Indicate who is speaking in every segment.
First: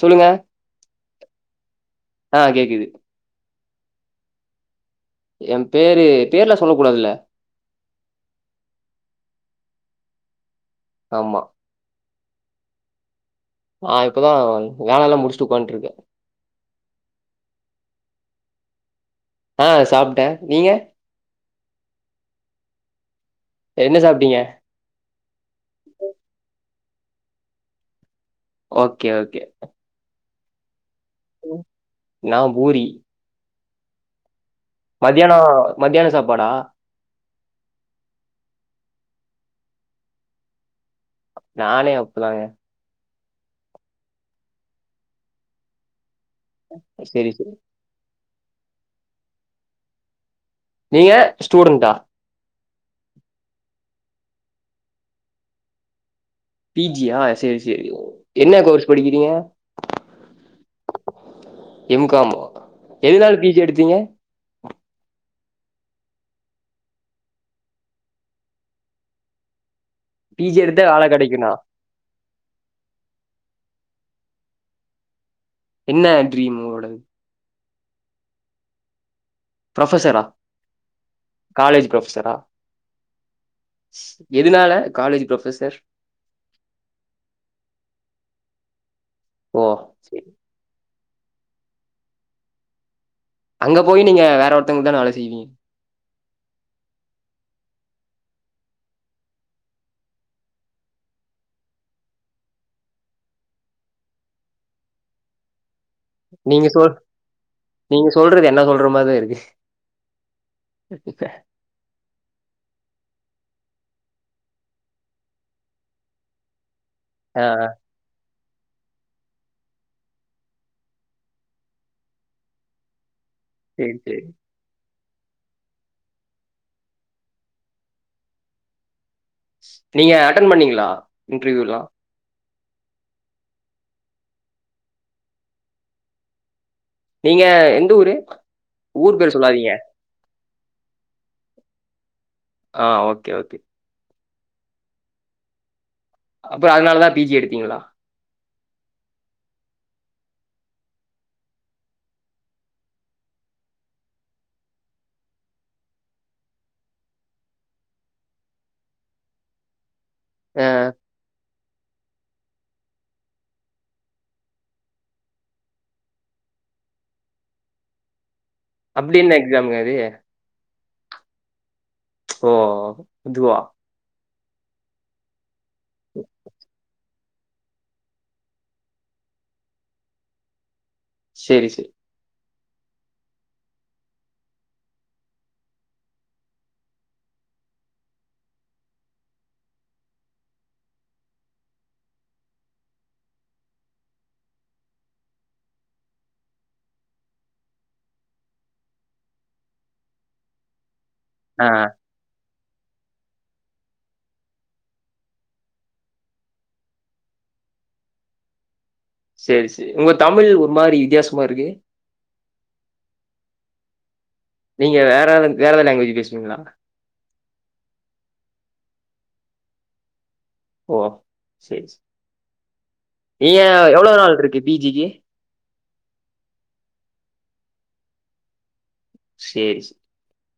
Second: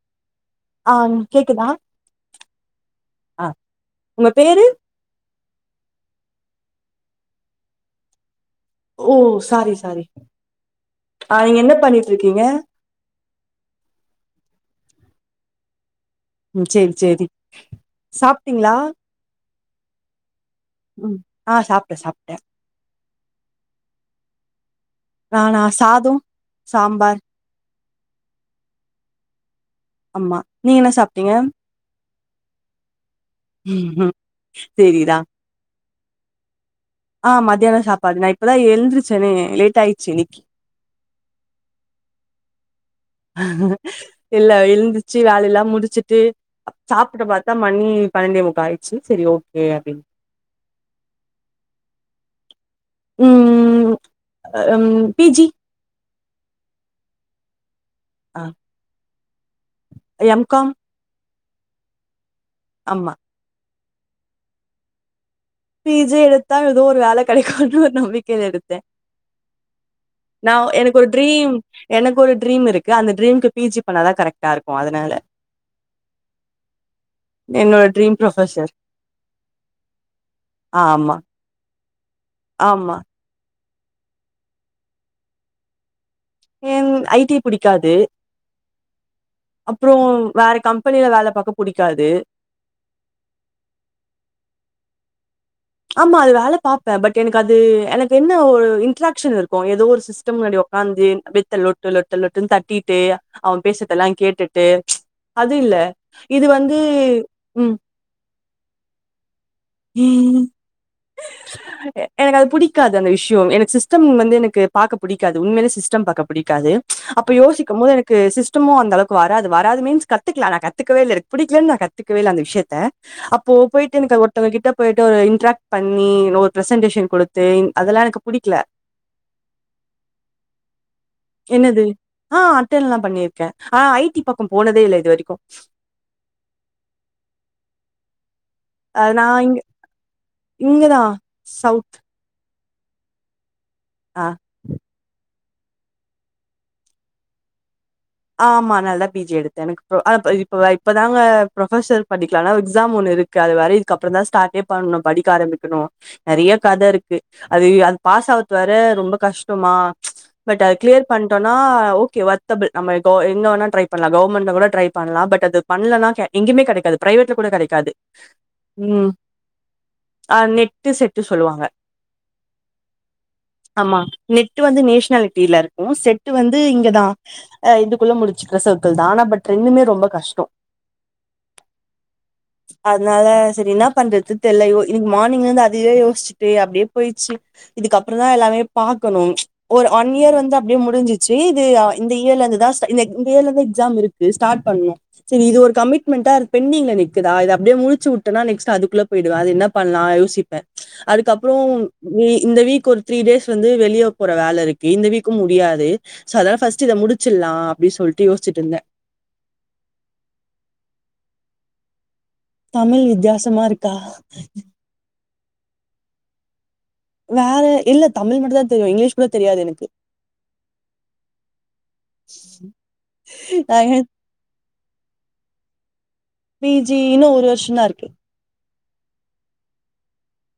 Speaker 1: சொல்லுங்க
Speaker 2: ஆம் கேக்குதா
Speaker 1: ஆ கேக்குது
Speaker 2: ஆ உங்க பேரு
Speaker 1: ஏன் பேரு பேர்ல சொல்ல கூடாதுல்ல
Speaker 2: ஓ சாரி சாரி ஆ
Speaker 1: ஆமா
Speaker 2: நீங்க என்ன பண்ணிட்ருக்கீங்க
Speaker 1: நா இப்பதா வேலலா முடிஸ்ட்டு உக்கான்ட்ருக்க
Speaker 2: ம் சேரி சேரி சாப்டீங்ளா
Speaker 1: ஆ சாப்ட்ட நீங்க
Speaker 2: ம் ஆ சாப்ட்ட சாப்ட்ட
Speaker 1: என்ன சாப்டீங்க
Speaker 2: நானா சாதோ சாம்பார்
Speaker 1: ஓகே ஓகே
Speaker 2: ஆமா நீங்க என்ன சாப்டீங்க
Speaker 1: நான் பூரி
Speaker 2: ம் ம்
Speaker 1: மதியானோ மத்தியானோ சாப்பாடா
Speaker 2: ஆ மத்தியானோ சாப்பாடு நா இப்பதா எழுந்துருச்சனே லேட் ஆய்ச்சு இன்னக்கி
Speaker 1: நானே அப்புதாங்க
Speaker 2: இல்ல எழுந்துச்சு வேலெல்லா முடிச்சுட்டு சாப்புட
Speaker 1: சரி சரி
Speaker 2: பாத்தா மணி பணண்டேமுக்கா ஆய்ச்சு செரி ஓகே அப்டின்
Speaker 1: நீங்க ஸ்டூடண்ட்டா
Speaker 2: ம் ம் அ ம் பி ஜி
Speaker 1: பி ஜி யா சேரி சேரி என்ன கோர்ஸ் படிக்கிறீங்க
Speaker 2: எம் காம்
Speaker 1: எம் கா மா
Speaker 2: ஆமா
Speaker 1: எதுனால பி ஜி எடுத்தீங்க
Speaker 2: பி ஜி எடுத்தா எதோ ஒரு வேல கெடைக்குன்ற ஒரு நம்பிக்கைல எடுத்தே நா
Speaker 1: பிஜி எடுத்தா
Speaker 2: எனக்கு
Speaker 1: வேலை
Speaker 2: ஒரு
Speaker 1: கிடைக்கும்னா
Speaker 2: ட்ரீம் எனக்கு ஒரு ட்ரீம் இருக்கு அந்த ட்ரீம்க்கு பி ஜி பண்ணாதா கரெக்ட்டா இருக்கு அதுனால
Speaker 1: என்ன ட்ரீம் உங்ளோடது
Speaker 2: என்னோட ட்ரீம் புரொபசர்
Speaker 1: புரொபசரா
Speaker 2: ஆமா
Speaker 1: காலேஜ் புரொப்சரா
Speaker 2: ஆமா
Speaker 1: எதுனால college professor
Speaker 2: N I T புடிக்காது
Speaker 1: ஓ
Speaker 2: அப்றோ
Speaker 1: சரி
Speaker 2: வேற கம்பெனில வேல பாக்க புடிக்காது
Speaker 1: அங்க போய் நீங்க வேற ஒருத்தங்குத்தான வேல செய்வீங்க
Speaker 2: ஆமா அது வேல பாப்பே பட் எனக்கு அது எனக்கு என்ன ஒரு இன்ட்ராகஷன் இருக்கு எதோ ஒரு சி ஸ்டம் முன்னாடி ஒக்காந்து வெத்த லொட்டு லொட்டு லொட்டுன்னு தட்டிட்டு அவ பேசுறதெல்லா கேட்டுட்டு அது இல்ல இது
Speaker 1: நீங்க
Speaker 2: வந்து
Speaker 1: சொல் நீங்க சொல்றது என்ன சொல்ற மாதிரி இருக்கு
Speaker 2: ம்
Speaker 1: ப்ப
Speaker 2: எனக்கு அது புடிக்காது அந்த விஷியோ எனக்கு சிஸ்டம் வந்து எனக்கு பாக்க புடிக்காது உண்மையிலே சிஸ்டம் பாக்க புடிக்காது அப்ப
Speaker 1: ஆ ஆ
Speaker 2: யோசிக்கும்போது எனக் கு சிஸ்டமு அந்தளவுக்கு வராது வராது மீன்ஸ் கத்துக்கல நா கத்துக்கவே இல்ல எனக்கு புடிக்கலனு நா கத்துக்கவே இல்ல அந்த விஷியத்த அப்போ
Speaker 1: சரி
Speaker 2: போயிட்டு எனக்கு
Speaker 1: சரி
Speaker 2: அ ஒருத்தங்க கிட்ட போயிட்டு ஒரு இன்ட்ராக்ட் பண்ணி நோ ஒரு ப்ரசன்டேஷன் குடுத்து இங் அதெல்லா எனக்கு புடிக்ல
Speaker 1: நீங்க அட்டன் பண்ணீங்களா இன்ட்ருயூலா
Speaker 2: என்னது ஆ அட்டன்லா பண்ணிருக்க ஆ ஐடி பக்கம் போனதே இல்ல இது வரைக்கு
Speaker 1: நீங்க எந்த ஊரு ஊர்
Speaker 2: நா
Speaker 1: பேர்
Speaker 2: இங்க
Speaker 1: சொல்லாதீங்க.
Speaker 2: இங்கதா சவுத்
Speaker 1: ஆ ஓகே ஓகே
Speaker 2: ஆ
Speaker 1: அப்ப அதனாலதா பீஜி எடுத்தீங்களா
Speaker 2: ஆமா அத்னாலதா பீஜி எடுத்தே எனக்கு இப்போ அப் இப்போ இப்பதாங்க ப்ரொஃபெசர் படிக்குலானா எக்ஸாம் ஒன்னு இருக் அது வேற இதுக்கப்புறோந்தா ஸ்டார்ட்டே பண்ணு படிக்க ஆரம்பிக்குணு நெறையா கத இருக்கு அது அது பாஸ் ஆவுது வேற ரொம்போ கஷ்டமா
Speaker 1: ஆ
Speaker 2: பட் அது கிளியர் பண்ட்டோனா ஓகே வொர்த்தபுள் நம்ம எக்கோ எங்க வேனா ட்ரை பண்ணலா கவர்மெண்ட்ல கூட பண்ணலா பட் அது பண்லனா கெ எங்கேயிமே கெடைக்காது பிரைவேட்ல கூட கெடைக்காது ம்
Speaker 1: அப்டி என்ன எக்ஸாமுங்க அது
Speaker 2: ஆ நெட்டு செட்டு சொல்லுவாங்க
Speaker 1: ஓ ஓ ஓ அதுவா
Speaker 2: ஆமா நெட்டு வந்து நேஷ்னாலிட்டில இருக்கு செட்டு வந்து இங்கதா ஆ இதுக்குள்ள முடிச்சுக்கிற சர்க்குள்தா ஆனா பட் ரெண்டுமே ரொம்ப கஷ்டோ
Speaker 1: சேரி சேரி
Speaker 2: அதுனால சேரி என்னா பண்றது தெல்ல யோ இன்னிக்கு மார்னிங்ல இருந்து அதுவே யோசிச்சுட்டு அப்டியே போயிட்ச்சி இதுக்கப்றோதா எல்லாமே பாக்கணு ஒரு ஒன் இயர் வந்து அப்டியே முடிஞ்சிச்சு இது ஆ இந்த இயர்ல இந்து இதா ஸ்டா இந்த எக் இங்க இயர்லதா எக்ஸாம் இருக்கு ஸ்டார்ட் பண்ணணு சேரி இது ஒரு கமிட்மெண்டா அது பெண்டிங்ல நிக்குதா இத அப்டியே முடிச்சு வுட்டனா நெக்ஸ்ட் அதுக்குள்ள பெயிடுவ அது என்ன பண்லா யோசிப்பே அதுக்கப்றோ
Speaker 1: ஆ
Speaker 2: வீ இந்த வீக் ஒரு த்ரீ டேஸ் வந்து வெளிய போற வேல இருக்கு இந்த வீக்கு முடியாது சோ அதா ஃபர்ஸ்ட் இத முடிச்சில்லா அப்டி சொல்டு யோசிச்சிட்டு இருந்த
Speaker 1: சேரி சேரி உங்க தமிழ் ஒரு மாரி வித்தியாசமா இருக்கு
Speaker 2: தமிழ் வித்தியாசமா இருக்கா
Speaker 1: நீங்க வேறாவ வேறெதாவது லாங்குவேஜ் பேசுவீங்களா
Speaker 2: வேற இல்ல தமிழ் மட்டுந்தா தெரியு இங்கிலீஷ் கூட தெரியாது எனக்கு
Speaker 1: ஓ அப் சேரி சேரி நீங்க
Speaker 2: அ எனக்கு
Speaker 1: எவ்ளோ நாள் இருக்கு பீஜிக்கு
Speaker 2: பீஜி இன்னோ ஒரு வருஷோந்தா இருக்கு
Speaker 1: செரி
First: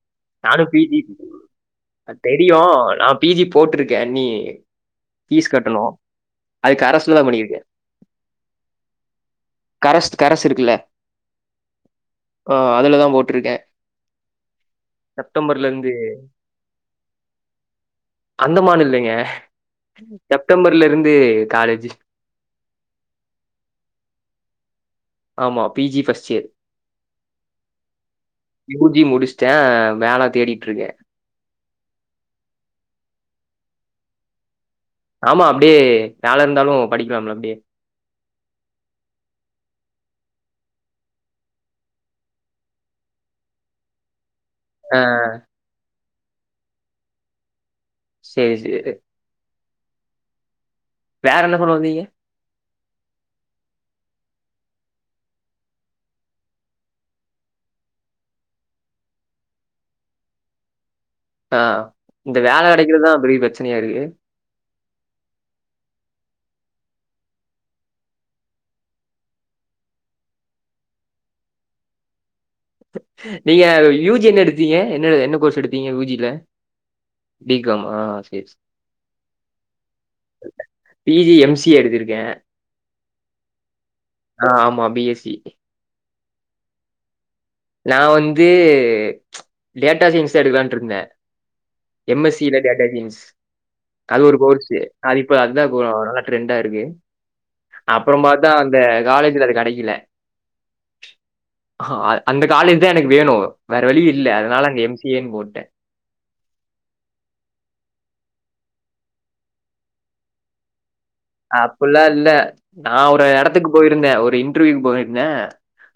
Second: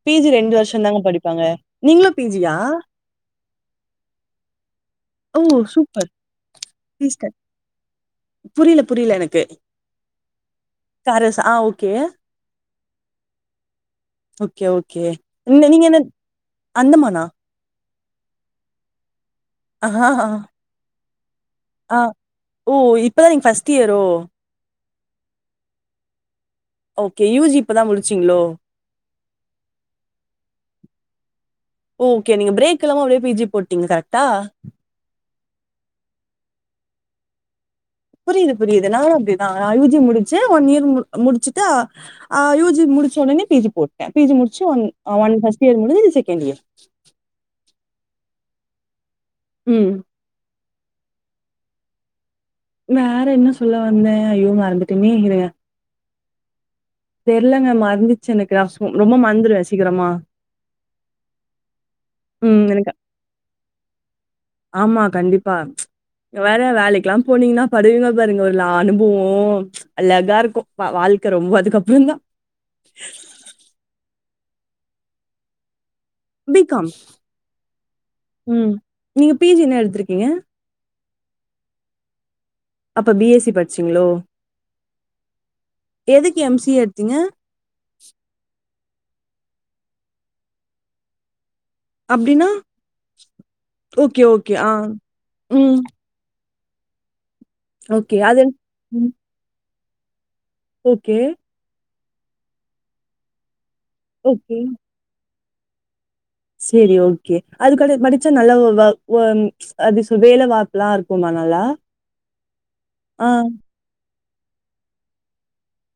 Speaker 2: பிஜி
Speaker 1: நானு பீ
Speaker 2: வருஷம்
Speaker 1: ஜி
Speaker 2: தாங்க படிப்பாங்க. நீங்களும்
Speaker 1: அது
Speaker 2: பிஜியா?
Speaker 1: தெரியு நா பீ ஜி போட்டிருக்கே அண்ணி
Speaker 2: ஓ!
Speaker 1: ஃபீஸ் கட்டணு
Speaker 2: சூப்பர்.
Speaker 1: அதுக்கு கரசுல தா பண்ணியிருக்கே
Speaker 2: புரியில புரியில எனக்கு
Speaker 1: கரஸ் கரசு இருக்குல்ல
Speaker 2: காரஸ் ஆ ஓகே.
Speaker 1: ஆ அதுல தா போட்டிருக்கே
Speaker 2: ஓகே ஓகே நீ நீங்க
Speaker 1: இருந்து
Speaker 2: என்ன அந்தமான்னா
Speaker 1: அந்தமான்னு இல்லைங்க
Speaker 2: ஆஹா!
Speaker 1: செப்டம்பர்ல இருந்து காலேஜ்
Speaker 2: ஆ ஓ இப்பதா நீங்க ஃபஸ்ட் இய்யரோ
Speaker 1: ஆமா P G first year
Speaker 2: okay U G இப்ப தா முடிச்சுங்ளோ
Speaker 1: யூ ஜி முடிச்ட்டே வேல தேடிட்டு இருக்கே
Speaker 2: ஓகே நீங்க பிரேக் இல்லாம அப்டியே பீ ஜி போட்டீங்க கரெக்டா
Speaker 1: ஆமா அப்டியே வேல இருந்தாலு படிக்கலால அப்டியே
Speaker 2: புரியி புரியிது நானு அப்டிதா நா யூ ஜி முடிச்சு ஒன் இயர் முடிச்சுட்டு ஆஹ யூ ஜி முடிச்ச உடனே பீ ஜி போட்டே பீ ஜி முடிச்சு ஒ
Speaker 1: ஆஹ்
Speaker 2: ஒன் ஃப்ஸ்ட்டு இயர் முடிச்சு செகண்ட் இயர்
Speaker 1: சேரி சேரி
Speaker 2: ம்
Speaker 1: வேற என்ன சொல்லவந்தீங்க
Speaker 2: வேற என்ன சொல்ல வந்தே ஐயோ மறந்துட்டனே இருங்க தெரிலங்க மறந்துர்ச்சு எனக்கு ரொம்ப மறந்துருவே சீக்ரமா
Speaker 1: ஆ இந்த வேல
Speaker 2: ம் எனக்கு
Speaker 1: கெடைக்கிறதுதா பெரிய பிரச்சனையா இருக்கு
Speaker 2: ஆமா கண்டிப்பா வேற வேலைக்ல்லா போனீங்ன்னா படுவீங்க பாருங்க ஒரு அனுபவோ அழகா இருக்கு வாழ்க்க ரொம்ப அதுக்கப்றோ தா
Speaker 1: நீங்க யூ ஜி என்ன எடுத்தீங்க என்ன என்ன கோர்ஸ் எடுத்தீங்க யூ ஜி
Speaker 2: பீ கம்
Speaker 1: சரி
Speaker 2: ம் நீங்க பீ ஜி என்ன ன எடுத்துருக்கீங்க
Speaker 1: P G M C A எடுத்திருக்கே
Speaker 2: அப்ப பி எஸ்சி படிச்சீங்ளோ
Speaker 1: ஆமா பி எஸ் சி.
Speaker 2: எதுக்கு எம் சி ஏ எடுத்தீங்க
Speaker 1: நா வந்து டேட்டா சயின்ஸ் எடுக்லான்ட்டு இருந்தே எம் எஸ் சி
Speaker 2: அப்டின்னா?
Speaker 1: ல டேட்டா சைன்ஸ்
Speaker 2: ஓகே,
Speaker 1: அது ஒரு
Speaker 2: ஓகே. ஆ.
Speaker 1: கோர்ஸ் அது இப்ப அதுதா
Speaker 2: ம்.
Speaker 1: நல்ல ரெண்டா இருக்கு அப்றோ
Speaker 2: ஓகே. அது
Speaker 1: பார்த்தா அந்த
Speaker 2: ம்.
Speaker 1: காலேஜ்ல அது கெடைக்கல
Speaker 2: ஓகே
Speaker 1: அ அந்த காலேஜ் தா எனக்கு வேணு வேற வழி இல்ல
Speaker 2: ஓகே.
Speaker 1: அதனால அங்க எம் சி ஏன்னு போட்டே
Speaker 2: சரி ஓகே அது க படிச்சா நல்ல வொ அது வேல எல்ல இருக்குமா நா
Speaker 1: அப்புட்ல்லா இல்ல நா ஒரு எடத்துக்கு பொயிருந்தே ஒரு இன்டர்வ்யூக்கு பொயிருந்தே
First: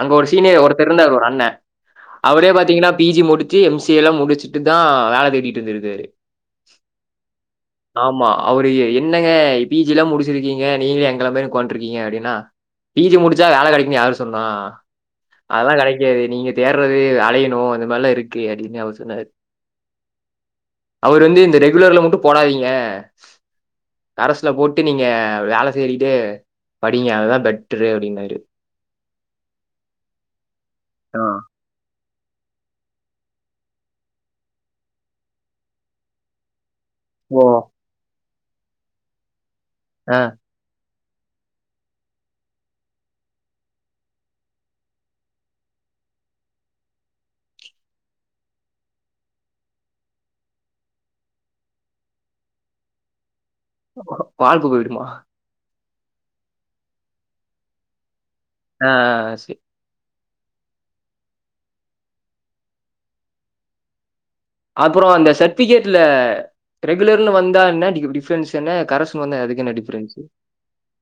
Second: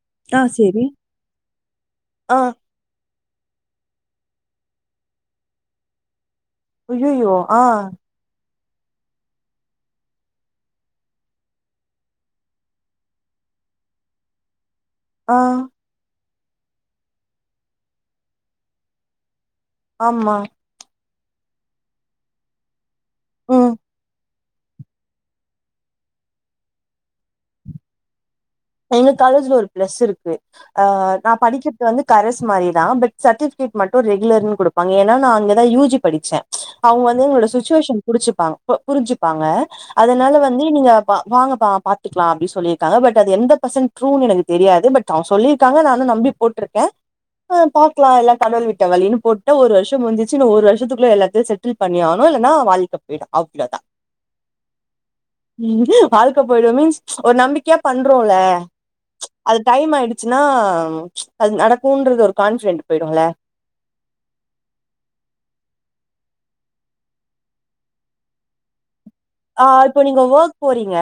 Speaker 1: அங்க ஒரு
Speaker 2: ஆ
Speaker 1: சீனியர்
Speaker 2: சரி.
Speaker 1: ஒருத்தர் ஒரு அண்ண
Speaker 2: ஆ,
Speaker 1: அவரே பாத்திங்கன்னா பீ ஜி முடிச்சு எம் சி ஏ ல்லா முடிச்சுட்டு தா வேல தேடிட்டு இருந்துருக்காரு
Speaker 2: அய்யயோ அ
Speaker 1: ஆமா அவுரு என்னங்க பீ ஜி ல்லா முடிச்சு ருக்கீங்க நீங்களு எங்கல மாதிரி உக்கான்ட்ருக்கீங்க அப்டின்னா பீ ஜி முடிச்சா வேல கெடைக்குனு யாரு சொன்னா
Speaker 2: ஆ,
Speaker 1: அதலா கெடைக்காது நீங்க தேடுறது அலையணு அந்த மாரிலா இருக்கு அப்டின்னு அவரு சொன்னாரு
Speaker 2: ஆம்மா
Speaker 1: அவரு வந்து இந்த ரெகுலர்ல மட்டு போடாதீங்க
Speaker 2: ம்
Speaker 1: கரசுல போட்டு நீங்க வேல தேடிட்டே படிங்க அதுதா பெட்ரு அப்டின்னாரு
Speaker 2: எங்க காலேஜ்ல ஒரு பிளஸ்ஸுருக்கு அ
Speaker 1: ஆ.
Speaker 2: நா படிக்க வந்து கரஸ் மாரிதா பட் சர்டிஃபிகேட் மட்டு ரெகுலர்ன்னு குடுப்பாங்க ஏன்னா நா அங்கதா யூஜி படிச்சே அவுங்க வந்து
Speaker 1: ஓ!
Speaker 2: உங்க சுச்சுவேச புடிச்சுப்பாங் புரிஞ்சுப்பாங்க
Speaker 1: ஆ.
Speaker 2: அதுனால வந் நீ நீங்க வாங்க பாத்துக்லா அப்டி சொல்லிருக்காங்க பட் அது எந்த பர்சன் ட்ரூ எனக்கு தெரியாது பட் அவுங்க சொல்லிர்க்காங்க நானு நம்பி போட்ருக்கே அ பாக்லா எல்லா கடவுள் விட்ட வழினு போட்ட ஒரு வருஷ முஞ்சிச்சு இன்னு ஒரு வருஷத்துக்குள்ள எல்லாத்தையு செட் செடில் பண்ணியாவுனு இல்லனா வாழ்க்க பேயிடு அவ்ளதா
Speaker 1: வாழ்க்க போய்டுமா
Speaker 2: வாழ்க போய்டு மீன்ஸ் ஒரு நம்பிக்கையா பண்றோன்ல
Speaker 1: ஆ, ஆ. சரி.
Speaker 2: அது டைமாய்டு ச்சுனா அது நடக்குன்றது ஒரு கான்ஃபிடன்ட் பேய்டுல்ல
Speaker 1: அப்புற இந்த சட்விகேட்ல ரெகுலர்னு வந்தா என்ன டிஃப்ரன்ஸ் என்ன கரஸ்
Speaker 2: அ இப்ப நீங்க ஒர்க் போறீங்க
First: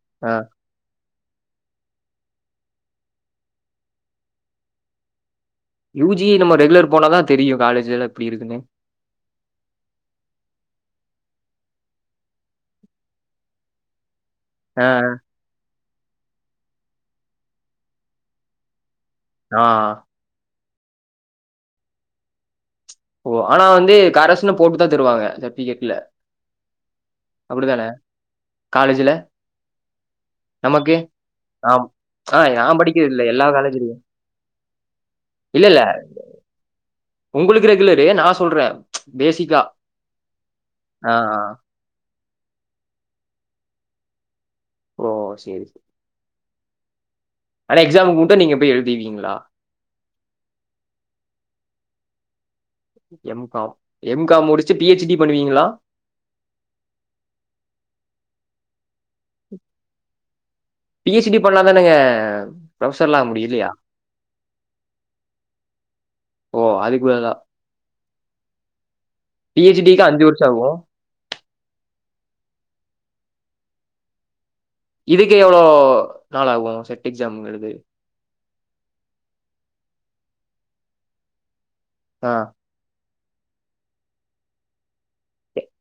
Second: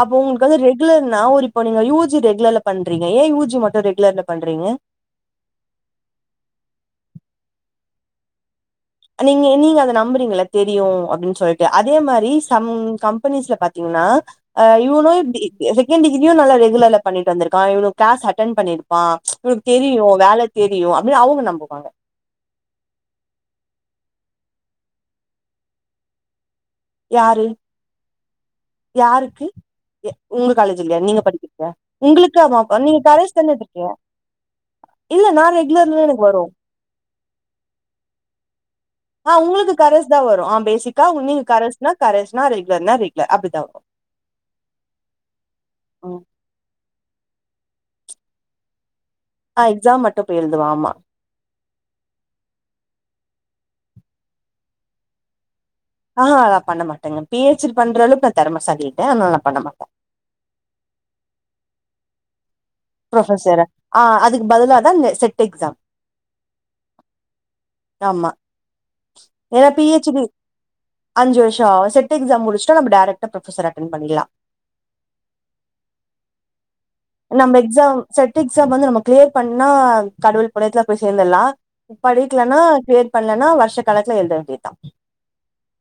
Speaker 2: அப்ப
Speaker 1: ஆ.
Speaker 2: உங்குளுக்கு வந்து ரெக் குலர்னா ஒருப்ப நீங்க யூஜி ரெகுலர்ல பண்றீங்க ஏன் யூஜி மட்டு ரெகுலர்ல பண்றீங்க
Speaker 1: யூஜி நம்ம ரெகுலர் போனாதா தெரியு காலேஜ்லா எப்டி இருக்குன்னு
Speaker 2: நீங்க நீங்க அத நம்புறீங்கள தெரியு அப்டின்டு சொல்ட்டு அதே மாரி சம் கம்பெனிஸ்ல பத் நா அ
Speaker 1: ஆ,
Speaker 2: இவுனு இப்டி செகண்ட்டிகிரியு நல்லா ரெகுலர்ல பண்ணிட்டு வந்துருக்கா இவுனு க்ளாஸ் அட்டென் பண்ணிருப்பா
Speaker 1: ஆ.
Speaker 2: இவுனுக்கு தெரியு வேல தெரியு அப்டினு அவுங்க நம்புவாங்க
Speaker 1: ஓ ஆனா வந்து கரசுன்னு போட்டுதா தருவாங்க சட்விகேட்ல
Speaker 2: யாரு
Speaker 1: அப்டிதானே
Speaker 2: யாருக்கு ஒங்க
Speaker 1: நமக்கு?
Speaker 2: காலேஜ்லையா நீங்க படிகறதா
Speaker 1: ஆம். ஆ
Speaker 2: ஒங்குளுக்கு
Speaker 1: நான்
Speaker 2: அப நீங்க
Speaker 1: படிக்கிறது இல்ல.
Speaker 2: கரஸ்
Speaker 1: எல்லா
Speaker 2: தான எடுத்ருக்கீங்க
Speaker 1: காலேஜ்லயும்.
Speaker 2: இல்ல நா ரெகுலர்லதா எனக் வரு
Speaker 1: உங்குளுக்கு ரெகுலரு நா சொல்றே
Speaker 2: அ உங்களுக்கு கரஸ்தா வரு அ பேசிக்கா
Speaker 1: ஆ, ஆ.
Speaker 2: உங்களுக்கு கரஸ்னா கரஸ்னா ரெகுலர்னா ரெகுலர் அப்டிதா வரு
Speaker 1: ஓ சேரி சேரி
Speaker 2: ம்
Speaker 1: ஆனா எக்ஸாமு மட்டு நீங்க போய் எழுதிவீங்களா
Speaker 2: அ எக்ஸா மட்டு போய் எழுதுவ ஆமா
Speaker 1: எம் காம் எம் காம் முடிச்சு பி ஹெச் டி பண்ணுவீங்களா
Speaker 2: ஆஹா நா பண்ண மாட்டங்க பி ஹெச் டி பண்ற அளவுக்கு நா தெறமசாலி இல்ல அனால நா பண்ண மாட்டே
Speaker 1: பி ஹெச் டி பண்ணாதானங்க
Speaker 2: ப்ரொபசரு அ அதுக்கு பதுலாதா இந்த செட் எக்ஸாம்
Speaker 1: ஓ அதுக்கு பதுலா
Speaker 2: ஆமா
Speaker 1: பி
Speaker 2: ஏன்னா
Speaker 1: எச் டிக்கு
Speaker 2: ஹெச் டி
Speaker 1: அஞ்சு வருஷ ஆவு
Speaker 2: அஞ்சு வருஷ ஆவு செட் எக்ஸாம் முடிச்சுட்டா நம்ம டைரக்டா ப்ரொபசர் அட்ட பண்ணில்லா
Speaker 1: இதுக்கு எவ்ளோ கால ஆவு செட்
Speaker 2: நம்ம
Speaker 1: எக்ஸாம்ங்றது
Speaker 2: எக்ஸாம் செட் எக்ஸாம் வந்து நம்ம க்ளியர் பண்ணா கடவுள் புணியத்துல போய் சேந்தல்லா
Speaker 1: ஆ.
Speaker 2: படிக்லன்னா க்ளியர் பண்லன்னா வருஷ கணக்குல எழுத வேண்டியதா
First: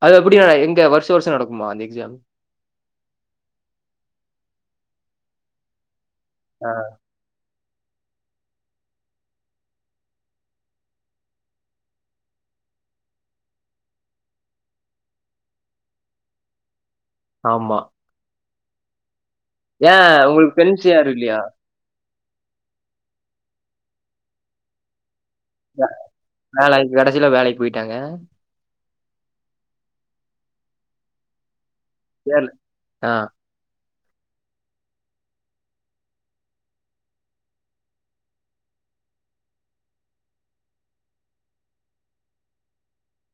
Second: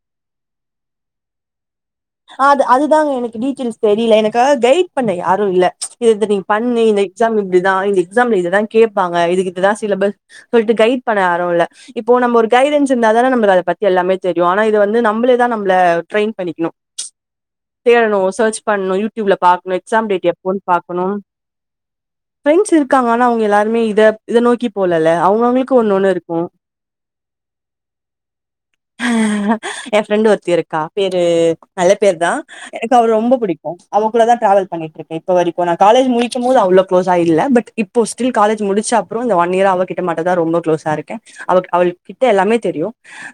Speaker 1: அது எப்டி எங்க வருஷ வருஷ நடக்குமா அந்த எக்ஸாம்
Speaker 2: அது அதுதாங்க எனக்கு டீட்டெய்ல்ஸ் தெரில எனக்கு கெய்ட் பண்ண யாரு இல்ல இ இத நீ
Speaker 1: ஆ.
Speaker 2: பண்ணு இந்த எக்ஸாம் இப்டிதா இந்த எக்ஸாம்ல இததா கேப்பாங்க இதுக்கு இப்டிதா சிலபஸ் சொல்ட்டு கைட் பண்ண யாருல்ல இப்போ நம்ப ஒரு கைடன்ஸ் இருந்தா தான நம்ப்ளுக் அத பத்தி எல்லாமே தெரியு ஆனா இது வந்து நம்ப்ளே தா நம்ப்ள ட்ரெயி பண்ணிக்ணு
Speaker 1: ஆமா
Speaker 2: டணும் சர்ச் பண்ணு யூட்யூப்ல பாக்ணு எக்ஸாம்
Speaker 1: ஏன்
Speaker 2: டேட் எப்போ
Speaker 1: உங்களுக்கு ஃப்ரெண்ட்ஸ்
Speaker 2: பாக்ணு
Speaker 1: யாரும் இல்லையா?
Speaker 2: ஃப்ரெண்ட்ஸ் இருக்காங்க ஆனா அவுங்க எல்லாருமே இத இத நோக்கி போலல அவுங்கவுங்களு கு
Speaker 1: வே
Speaker 2: ஒன்னொன்னு இருக்கு
Speaker 1: வேலைக்கு கடைசில வேலைக்கு போயிட்டாங்க.
Speaker 2: எ ஃப்ரெண்டு் ஒருத்தி இருக்கா பேரு நல்ல பேருதா
Speaker 1: தெர்ல.
Speaker 2: எனக்கு அவ
Speaker 1: ஆ.
Speaker 2: ரொம்ப புடிக் அ அவக்குள்ள தா டிராவல் பண்ணிட்ருக்கே இப்ப வரைக்கு நா காலேஜ் முடிக்கு போது அவ்ளோ க்ளோஸா இல்ல பட் இப் போ ஸ்டில் காலேஜ் முடிச்ச அப்புறோ இந்த ஒன் இயர் ஆவ கிட்ட மாட்டே தா ரொம்ப க்ளோஸா இருக்க அவ அவள் கிட்ட எல்லாமே தெரியு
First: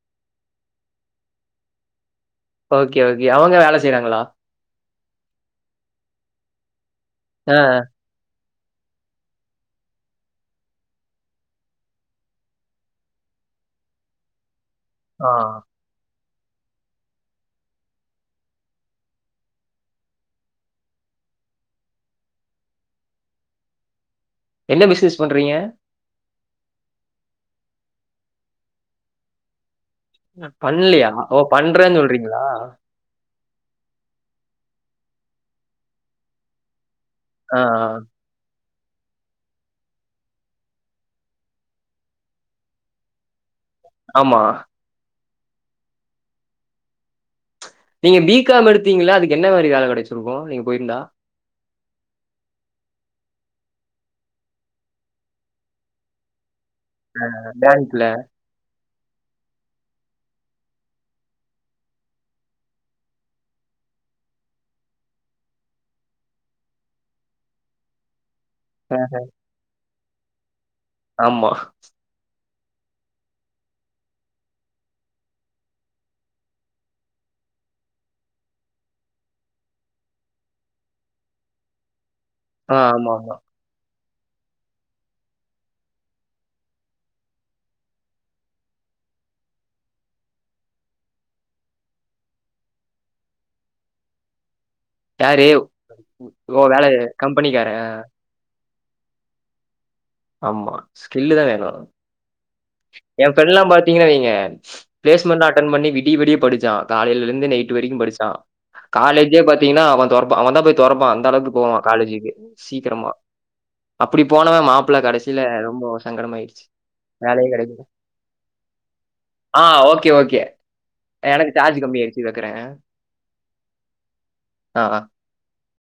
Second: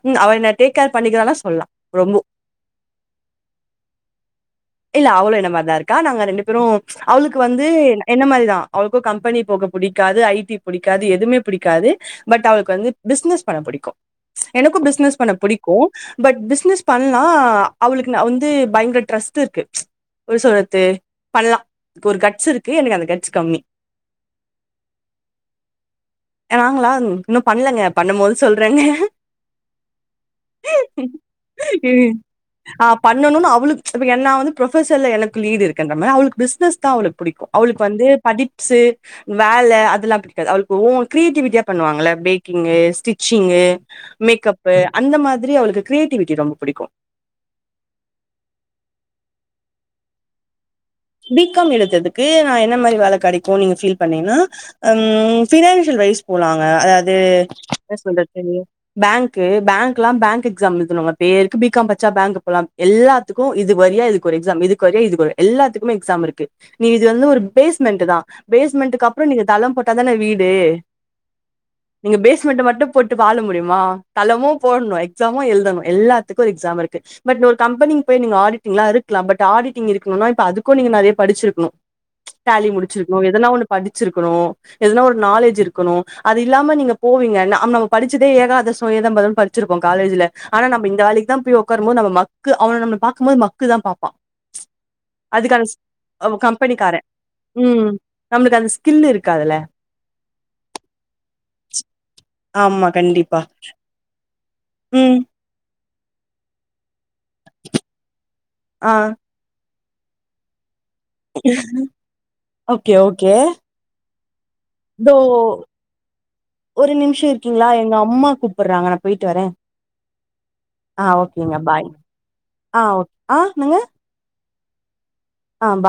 Speaker 2: ம் அவ என்ன டேக் கேர் பண்ணிக்கிறாலா சொல்லா ரொம்ப
Speaker 1: ஓகே ஓகே அவங்க வேல செய்றாங்களா
Speaker 2: இல்ல அவ்ளோ என்ன மார்தா இருக்கா நாங்க ரெண்டு பேரு அவளுக்கு
Speaker 1: ஆ,
Speaker 2: வந்து என்ன மார்தா அவளுக்கு கம்பெனி போக புடிக்காது ஐ டி புடிக்காது எதும்மே புடிக்காது பட் அவளுக்கு வந்து பிஸ்னஸ் பண்ண புடிக்கு எனக்கு பிஸ் னஸ்
Speaker 1: ஆ.
Speaker 2: பண்ண புடிக்கு பட் பிஸ்னெஸ் பண்லா அவளுக்கு நா வந்து பயங்கர ட்ரஸ் து இருக்கு எப்டி சொல்றது பண்லா ஒரு கட்ஸ் இருக்கு எனக்கு அந்த கட்ஸ் கம்மி
Speaker 1: என்ன பிஸ்னஸ் பண்றீங்க
Speaker 2: நாங்களா இன்னு பண்ணலங்க பண்ணுபோது சொல்றேங்க
Speaker 1: பண்லியா ஓ பண்றேன் சொல்றீங்களா
Speaker 2: பண்ணனுன் அவளுக் இப்போ என்ன அவ வந்து ப்ரொபஷர்ல எனக்கு லீவு இருக்கின்ற மார் அவளுக் பிஸ்னஸ் தா அவளுக் புடிக்கு
Speaker 1: ஆ, ஆ.
Speaker 2: அவ்ளுக் வந்து படிப்ஸ்சு வேல அதெல்லா பிடிக்காது அவளுக் ஓன் கிரியேட்டிவிட்டியா பண்ணுவாங்கல பேக்கிங்கு ஸ்டிச்சிங்கு
Speaker 1: ஆமா.
Speaker 2: மேக்கப்பு அந்த மாதிரி அவளுக்கு கிரியேட்டிவிட்டி ரொம்ப புடிக்கு
Speaker 1: நீங்க பிகாம் எடுத்தீங்களா அதுக்கு என்ன மாரி வேல கெடச்சிருக்கு நீங் போய்ருந்தா
Speaker 2: பிகம் எடுத்ததுக்கு நா என்ன மாரி வேல கடைக்கு நீங்க ஃபீல் பண்ணீங்ன்னா ம் பினான்சியல் வைஸ் போலாங்க அதாவது என்ன
Speaker 1: பேங்க்ல.
Speaker 2: சொல்றது தெரிலியே பேங்க்கு பேங்க் எல்லா பேங்க் எக்ஸாம் எழுதுனுங்க பேருக்கு பிகாம் பச்சா பேங்க் போலா எல்லாத்துக்கு இது வறியா இதுக்கு ஒரு எக்ஸாம் இதுக்கு ஒறி இதுக் ஒர் எல்லாத்துக் கும் எக்ஸாம் இருக்கு நீ இது வந்து ஒரு பேஸ்மெண்ட் தா பேஸ்மெண்ட்க்கு அப்புறோ நீங்க தளம் போட்டா தானே வீடு
Speaker 1: ஆமா
Speaker 2: நீங்க பேஸ்மெண்ட் மட்டு போட்டு வாழ முடியுமா தளம்மு போடணு எக்ஸாமு எழ்தணு எல்லாத்துக்கு எக்ஸாம் இருக்கு பட் ஒரு கம்பெனிக்கு போய் நீங்க ஆடிட்டிங்லா இருக்கலா பட் ஆடிட்டங் இருக்கணுன்னா இப்ப அது க்கு நீங்க நறைய படிச்சிருக்ணு டேலி
Speaker 1: ஆ,
Speaker 2: முடிச்சிருக்கணு
Speaker 1: ஆமாமா.
Speaker 2: எதனா ஒண்ணு படிச்சிருக்கணு எதுனா ஒரு நாலேஜ் இருக்கணு அது இல்லாம நீங்க போவீங்க ந நம் படிச்சதே ஏகாதச எதம்பதம் படி ச்சிருப்போ காலேஜ்ல ஆனா நம் இந்த வேலைக்கு தா போய் உக்காரும்போது நம்ம மக்கு அவன நம்ம பாக்கும்போது மக்குதா பாப்பா
Speaker 1: யாரு?
Speaker 2: அதுக்கான
Speaker 1: ஓ! வேலை
Speaker 2: கம்பெனிக்கார
Speaker 1: கம்பெனிக்காரன்.
Speaker 2: ம் நம்மளுக் அந்த ஸ்கில்லு இருக்காதுல
Speaker 1: ஆமா ஸ்கில்லு தா வேணு
Speaker 2: ஆமா
Speaker 1: எ
Speaker 2: கண்டிப்பா
Speaker 1: ஃரெண்ட்லா பாத்தீங்கன்னா வெய்ங்க
Speaker 2: ம்
Speaker 1: பிளேஸ்மெண்ட் அட்டென் பண்ணி விடி விடிய படிச் சா காலையில இருந்து நைட்டு வரைக்கு படிச்சா
Speaker 2: ஆ
Speaker 1: காலேஜே பாத்தீங்கன்னா அவ தொரப்ப அவன் தா போய் தொரப்பா தளக்கு போவா காலேஜுக்கு
Speaker 2: ஓகே
Speaker 1: சீக்கிரமா
Speaker 2: ஓகே
Speaker 1: அப்படி போனவ மாப்பிள்ள
Speaker 2: இதோ
Speaker 1: கடசியில ரொம்போ சங்கடமாயிடுச்சு
Speaker 2: ஒரு நிமிஷ
Speaker 1: வேலையே
Speaker 2: இருக்கீங்களா
Speaker 1: கெடைக்கல
Speaker 2: எங்க அம்மா கூப்பற்றாங்க நா போயிட்டு வரே
Speaker 1: ஆ ஓகே ஓகே
Speaker 2: ஆ
Speaker 1: எனக்கு
Speaker 2: ஓகேங்க
Speaker 1: சார்ஜ்
Speaker 2: பாய்
Speaker 1: கம்மியாயிடுச்சு வைக்கிறேன்
Speaker 2: ஆ ஓக் ஆ என்னங்க
Speaker 1: ஆ ஆ
Speaker 2: ஆ பா